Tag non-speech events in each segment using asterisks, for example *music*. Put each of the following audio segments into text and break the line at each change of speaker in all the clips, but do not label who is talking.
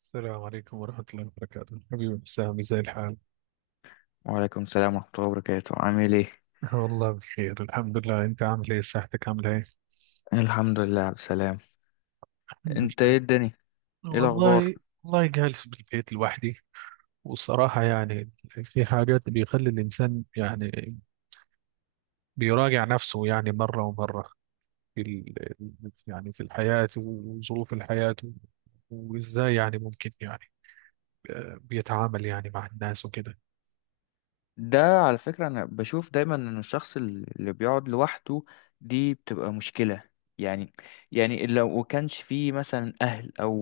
السلام عليكم ورحمة الله وبركاته، حبيبي حسامي، زي الحال؟
وعليكم السلام ورحمة الله وبركاته، عامل ايه؟
*laughs* والله بخير الحمد لله. أنت عامل إيه؟ صحتك عاملة إيه؟
الحمد لله بسلام.
الحمد
انت
لله.
ايه الدنيا؟ ايه الأخبار؟
والله والله، جالس بالبيت لوحدي. وصراحة يعني، في حاجات بيخلي الإنسان، يعني بيراجع نفسه، يعني مرة ومرة، في ال... يعني في الحياة وظروف الحياة، وإزاي يعني ممكن، يعني بيتعامل يعني مع الناس وكده.
ده على فكرة أنا بشوف دايما إن الشخص اللي بيقعد لوحده دي بتبقى مشكلة. يعني يعني لو كانش فيه مثلا أهل أو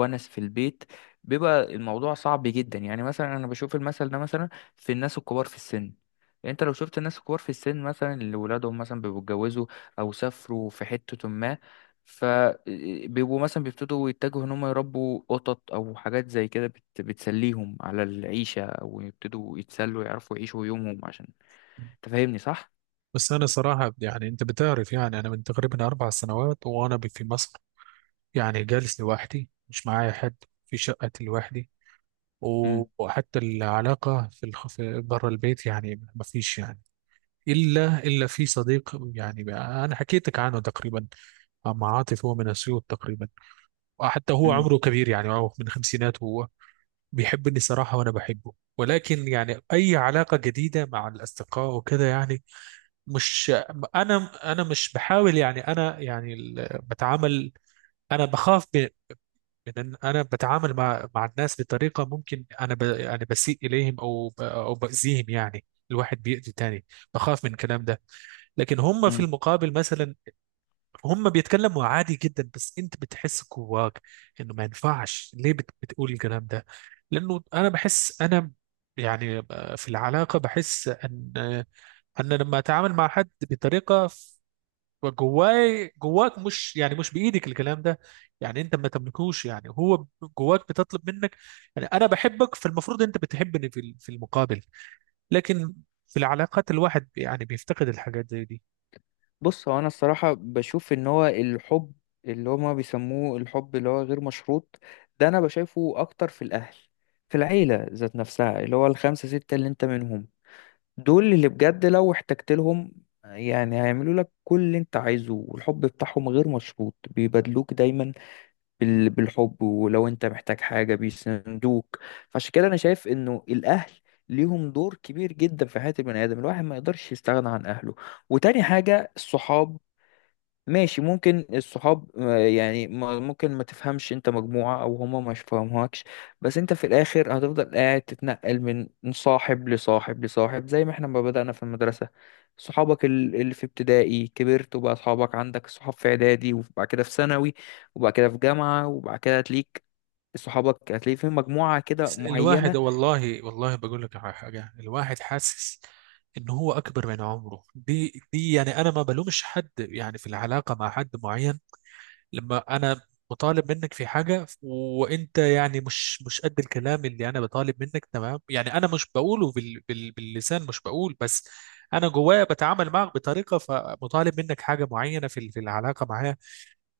ونس في البيت بيبقى الموضوع صعب جدا. يعني مثلا أنا بشوف المثل ده، مثلا في الناس الكبار في السن. انت لو شفت الناس الكبار في السن مثلا اللي ولادهم مثلا بيبقوا اتجوزوا او سافروا في حتة ما، فبيبقوا مثلا بيبتدوا يتجهوا ان هم يربوا قطط او حاجات زي كده بتسليهم على العيشة، او يبتدوا يتسلوا يعرفوا يعيشوا يومهم، عشان تفهمني صح؟
بس أنا صراحة، يعني أنت بتعرف، يعني أنا من تقريبا 4 سنوات وأنا في مصر، يعني جالس لوحدي، مش معايا حد، في شقتي لوحدي. و-
امم.
وحتى العلاقة في بره البيت، يعني ما فيش، يعني إلا في صديق، أنا حكيتك عنه تقريبا، مع عاطف، هو من أسيوط تقريبا، وحتى هو
امم.
عمره كبير، يعني هو من خمسينات. هو بيحبني صراحة وأنا بحبه، ولكن يعني أي علاقة جديدة مع الأصدقاء وكده، يعني مش أنا أنا مش بحاول، يعني أنا يعني بتعامل. أنا بخاف، لان انا بتعامل مع الناس بطريقه، ممكن انا بسيء اليهم، او باذيهم يعني، الواحد بيأذي تاني. بخاف من الكلام ده. لكن هم في
امم.
المقابل مثلا، هم بيتكلموا عادي جدا، بس انت بتحس جواك انه ما ينفعش ليه بتقول الكلام ده، لانه انا بحس انا، يعني، في العلاقه بحس ان لما اتعامل مع حد بطريقه، جواي جواك، مش، يعني مش بايدك الكلام ده، يعني انت ما تملكوش، يعني هو جواك بتطلب منك، يعني انا بحبك، فالمفروض انت بتحبني في المقابل، لكن في العلاقات الواحد يعني بيفتقد الحاجات زي دي.
بص هو انا الصراحة بشوف ان هو الحب، اللي هما بيسموه الحب اللي هو غير مشروط، ده انا بشايفه اكتر في الاهل، في العيلة ذات نفسها اللي هو الخمسة ستة اللي انت منهم. دول اللي بجد لو احتجت لهم يعني هيعملوا لك كل اللي انت عايزه، والحب بتاعهم غير مشروط بيبادلوك دايما بالحب، ولو انت محتاج حاجة بيسندوك. فعشان كده انا شايف انه الاهل ليهم دور كبير جدا في حياة البني آدم، الواحد ما يقدرش يستغنى عن أهله. وتاني حاجة الصحاب، ماشي ممكن الصحاب آه، يعني ممكن ما تفهمش انت مجموعة او هما ما يفهموكش. بس انت في الاخر هتفضل قاعد تتنقل من صاحب لصاحب لصاحب، زي ما احنا ما بدأنا في المدرسة. صحابك اللي في ابتدائي كبرت وبقى صحابك، عندك صحاب في اعدادي وبعد كده في ثانوي وبعد كده في جامعة، وبعد كده هتليك صحابك هتلاقي في مجموعة كده
الواحد،
معينة.
والله والله، بقول لك على حاجه. الواحد حاسس ان هو اكبر من عمره، دي، يعني انا ما بلومش حد، يعني في العلاقه مع حد معين، لما انا مطالب منك في حاجه، وانت يعني مش قد الكلام اللي انا بطالب منك، تمام، يعني انا مش بقوله باللسان، مش بقول بس، انا جوايا بتعامل معك بطريقه، فمطالب منك حاجه معينه في العلاقه معاه،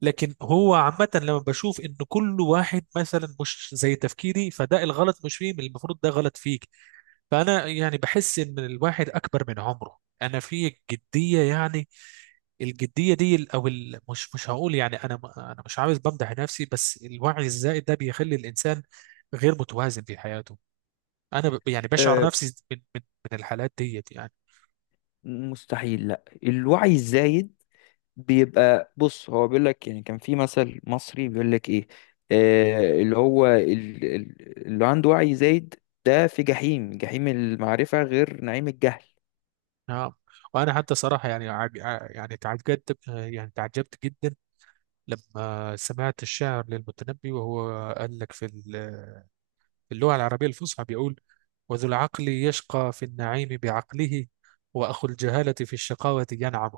لكن هو عامه، لما بشوف ان كل واحد مثلا مش زي تفكيري، فده الغلط مش فيه، المفروض ده غلط فيك، فانا يعني بحس ان الواحد اكبر من عمره، انا في جديه، يعني الجديه دي، مش هقول، يعني انا مش عاوز بمدح نفسي، بس الوعي الزائد ده بيخلي الانسان غير متوازن في حياته، يعني بشعر
آه،
نفسي من الحالات ديت، يعني.
مستحيل. لا، الوعي الزايد بيبقى، بص هو بيقول لك، يعني كان في مثل مصري بيقول لك ايه؟ آه، اللي هو اللي عنده وعي زايد ده في جحيم، جحيم المعرفة غير نعيم الجهل.
نعم. وانا حتى صراحه، يعني يعني تعجبت، يعني تعجبت جدا لما سمعت الشعر للمتنبي، وهو قال لك، في اللغه العربيه الفصحى، بيقول: وذو العقل يشقى في النعيم بعقله، واخو الجهاله في الشقاوه ينعم.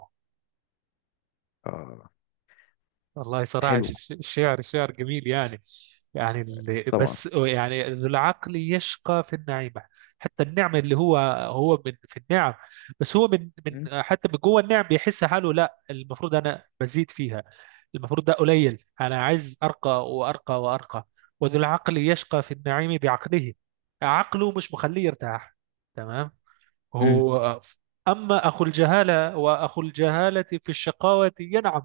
آه.
والله صراحة،
حلو.
الشعر شعر جميل، يعني،
طبعا.
بس يعني، ذو العقل يشقى في النعيمة، حتى النعمة اللي هو من في النعم، بس هو من
مم.
حتى من جوه النعم، بيحس حاله: لا، المفروض أنا بزيد فيها، المفروض ده قليل، أنا عايز أرقى وأرقى وأرقى. وذو العقل يشقى في النعيم بعقله، عقله مش مخليه يرتاح، تمام.
مم.
هو، أما أخو الجهالة، وأخو الجهالة في الشقاوة ينعم،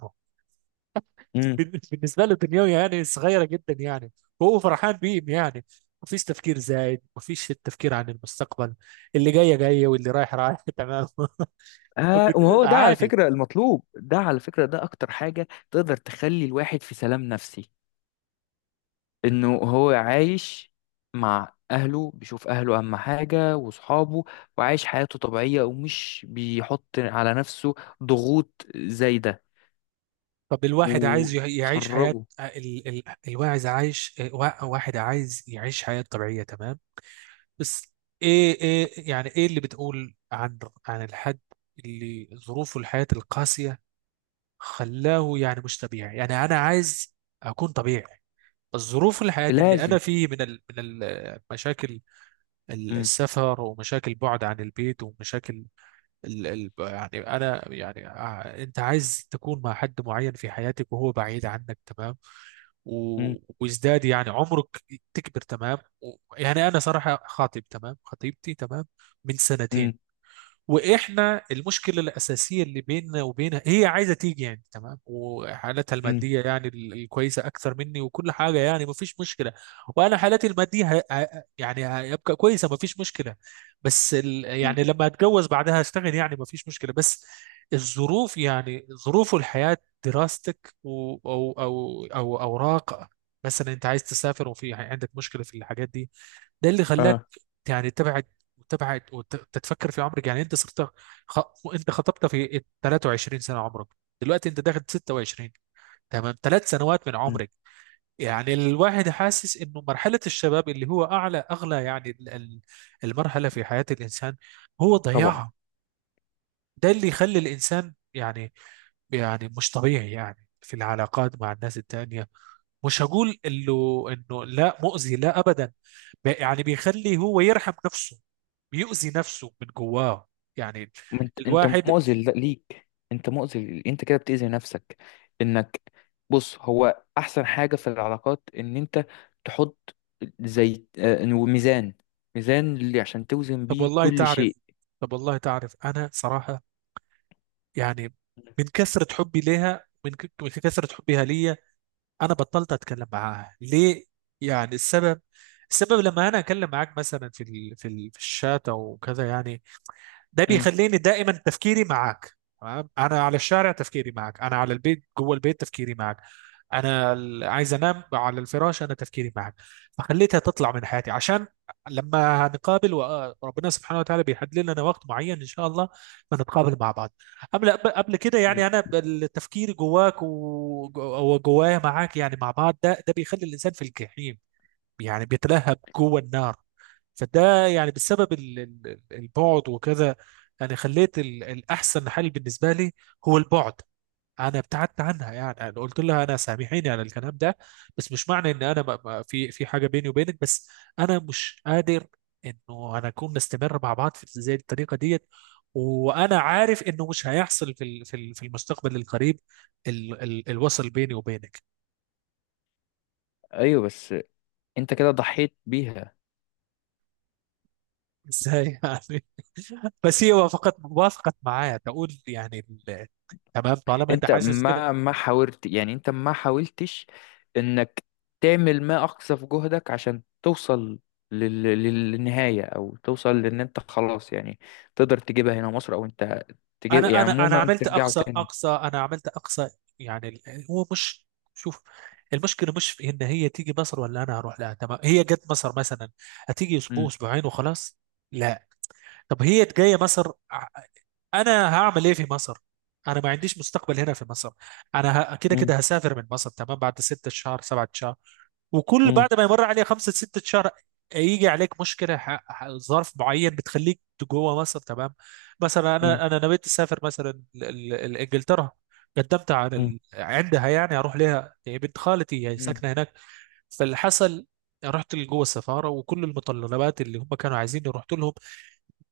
مم.
بالنسبه له دنيوي، يعني صغيره جدا، يعني وهو فرحان بيهم، يعني مفيش تفكير زايد، مفيش التفكير عن المستقبل، اللي جايه جايه واللي رايح رايح. *laughs* تمام.
آه وهو ده على
عادي.
فكرة المطلوب، ده على فكرة ده أكتر حاجة تقدر تخلي الواحد في سلام نفسي، انه هو عايش مع اهله، بيشوف اهله اهم حاجة وصحابه، وعايش حياته طبيعية ومش بيحط على نفسه ضغوط زايدة،
طب الواحد عايز يعيش حياه
وخرجه.
ال... ال... الواعز عايش وا- واحد عايز يعيش حياه طبيعيه، تمام. بس ايه، يعني ايه اللي بتقول عن الحد اللي ظروفه الحياه القاسيه خلاه يعني مش طبيعي، يعني انا عايز اكون طبيعي. الظروف الحياة اللي
لازم.
أنا فيه، من المشاكل،
امم.
السفر، ومشاكل بعد عن البيت، ومشاكل، ال ال يعني أنا يعني أنت عايز تكون مع حد معين في حياتك، وهو بعيد عنك، تمام،
امم.
و- وازداد يعني عمرك، تكبر، تمام. يعني أنا صراحة خاطب، تمام، خطيبتي، تمام، من سنتين.
امم.
واحنا المشكله الاساسيه اللي بيننا وبينها، هي عايزه تيجي يعني، تمام، وحالتها الماديه يعني الكويسه اكثر مني، وكل حاجه يعني ما فيش مشكله، وانا حالتي الماديه يعني هيبقى كويسه، ما فيش مشكله، بس
امم.
يعني لما اتجوز بعدها اشتغل يعني ما فيش مشكله، بس الظروف، يعني ظروف الحياه، دراستك او اوراق، مثلا انت عايز تسافر وفي عندك مشكله في الحاجات دي، ده اللي خلاك
اه.
يعني تتبع وتبعد، وتتفكر في عمرك، يعني انت صرت خ... انت خطبت في 23 سنه عمرك، دلوقتي انت داخل 26، تمام، 3 سنوات من
مم.
عمرك، يعني الواحد حاسس انه مرحله الشباب اللي هو اغلى يعني المرحله في حياه الانسان هو
طبعا.
ضياعها، ده اللي يخلي الانسان يعني مش طبيعي يعني في العلاقات مع الناس التانية، مش هقول انه لا، مؤذي، لا ابدا، يعني بيخلي هو يرحم نفسه، بيؤذي نفسه من جواه، يعني
ما انت
الواحد.
مؤذي ليك، انت مؤذي انت كده بتأذي نفسك، انك، بص هو احسن حاجة في العلاقات ان انت تحط زي آه، ميزان، ميزان اللي عشان توزن
طب
بيه
والله
كل
تعرف
شيء.
طب والله تعرف، انا صراحة، يعني، من كثرة حبي ليها، من كثرة حبها ليا، انا بطلت اتكلم معاها. ليه؟ يعني السبب لما انا اتكلم معاك مثلا في الشات او كذا، يعني، ده
مم.
بيخليني دائما تفكيري معاك. تمام. انا على الشارع تفكيري معك، انا على البيت جوه البيت تفكيري معك، انا عايز انام على الفراش، انا تفكيري معك، فخليتها تطلع من حياتي عشان لما هنقابل، وربنا سبحانه وتعالى بيحدد لنا وقت معين ان شاء الله، فنتقابل مع بعض. قبل كده يعني، انا التفكير جواك وجوايا معاك، يعني مع بعض، ده بيخلي الانسان في الجحيم، يعني بيتلهب جوه النار. فده يعني بسبب البعد وكذا، يعني خليت الأحسن حل بالنسبة لي هو البعد. أنا ابتعدت عنها، يعني أنا قلت لها: أنا سامحيني على الكلام ده، بس مش معنى إن أنا في حاجة بيني وبينك، بس أنا مش قادر إنه أنا أكون نستمر مع بعض في زي الطريقة ديت، وأنا عارف إنه مش هيحصل في المستقبل القريب، الوصل بيني وبينك.
ايوه بس انت كده ضحيت بيها.
ازاي يعني؟ *laughs* بس هي وافقت معايا، تقول يعني: ال- تمام، طالما انت
انت
حاسس كده.
ما حاولت، يعني انت ما حاولتش انك تعمل ما اقصى في جهدك عشان توصل للنهاية، او توصل لان انت خلاص يعني تقدر تجيبها هنا مصر، او انت تجيب يعني
انا انا انا
عموما
عملت
ترجعوا
اقصى
تاني.
اقصى انا عملت اقصى. يعني هو مش. شوف، المشكله مش في ان هي تيجي مصر، ولا انا اروح لها، تمام. هي جت مصر مثلا، هتيجي اسبوع،
مم.
اسبوعين، وخلاص. لا. طب هي جايه مصر، انا هعمل ايه في مصر؟ انا ما عنديش مستقبل هنا في مصر، انا كده
مم.
كده هسافر من مصر، تمام بعد 6 شهر، 7 شهر، وكل
مم.
بعد ما يمر عليه خمسة ستة شهر، يجي عليك مشكلة، ظرف معين بتخليك جوه مصر، تمام. مثلا
مم.
أنا نويت أسافر مثلا لإنجلترا، قدمت على
مم.
عندها يعني، أروح لها، هي بنت خالتي، هي
مم.
ساكنة هناك، فاللي حصل، رحت لجوه السفارة، وكل المتطلبات اللي هم كانوا عايزيني رحت لهم،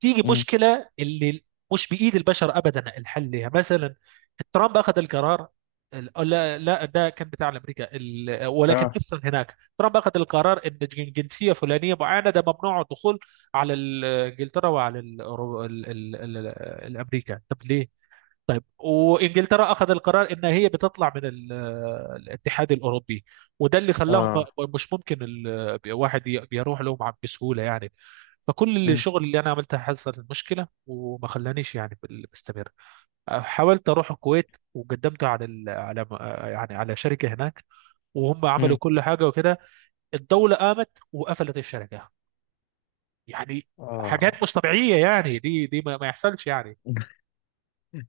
تيجي
مم.
مشكله اللي مش بايد البشر ابدا الحل لها، مثلا ترامب اخذ القرار، لا، لا، ده كان بتاع امريكا، ولكن
اه.
ابسط هناك، ترامب اخذ القرار ان جنسيه فلانيه معينه ده ممنوع الدخول على انجلترا، وعلى ال ال ال ال الامريكا. طب ليه؟ وانجلترا اخذ القرار ان هي بتطلع من الاتحاد الاوروبي، وده اللي خلاهم
اه.
مش ممكن واحد بيروح لهم بسهوله، يعني. فكل اللي
مم.
الشغل اللي انا عملتها، حصلت مشكله وما خلانيش يعني بستمر. حاولت اروح الكويت، وقدمت على يعني على شركه هناك، وهم عملوا
مم.
كل حاجه وكده، الدوله قامت وقفلت الشركه، يعني
اه.
حاجات مش طبيعيه، يعني دي ما يحصلش، يعني.
*laughs*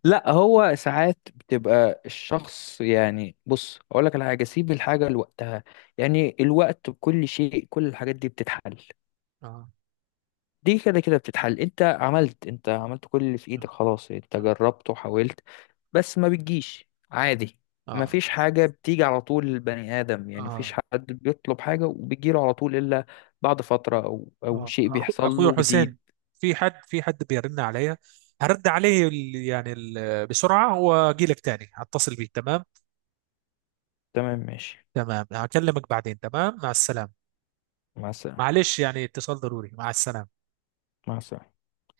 لا، هو ساعات بتبقى الشخص، يعني بص اقول لك على حاجه، سيب الحاجه لوقتها، يعني الوقت بكل شيء كل الحاجات دي بتتحل.
اه،
دي كده كده بتتحل، انت عملت كل اللي في
اه،
ايدك، خلاص انت
اه،
جربت وحاولت، بس ما بتجيش عادي. ما
اه،
فيش حاجه بتيجي على طول للبني ادم، يعني مفيش
آه.
حد بيطلب حاجه وبيجيله على طول، الا بعد فتره او
آه.
شيء بيحصل
اخوي
له جديد.
حسين، في حد بيرن عليا، هرد عليه يعني بسرعه، واجي لك تاني، هتصل بيه، تمام.
تمام ماشي.
تمام، هكلمك بعدين، تمام، مع السلامة.
مع السلامه.
معلش، يعني اتصال ضروري، مع السلامة.
مع السلامه.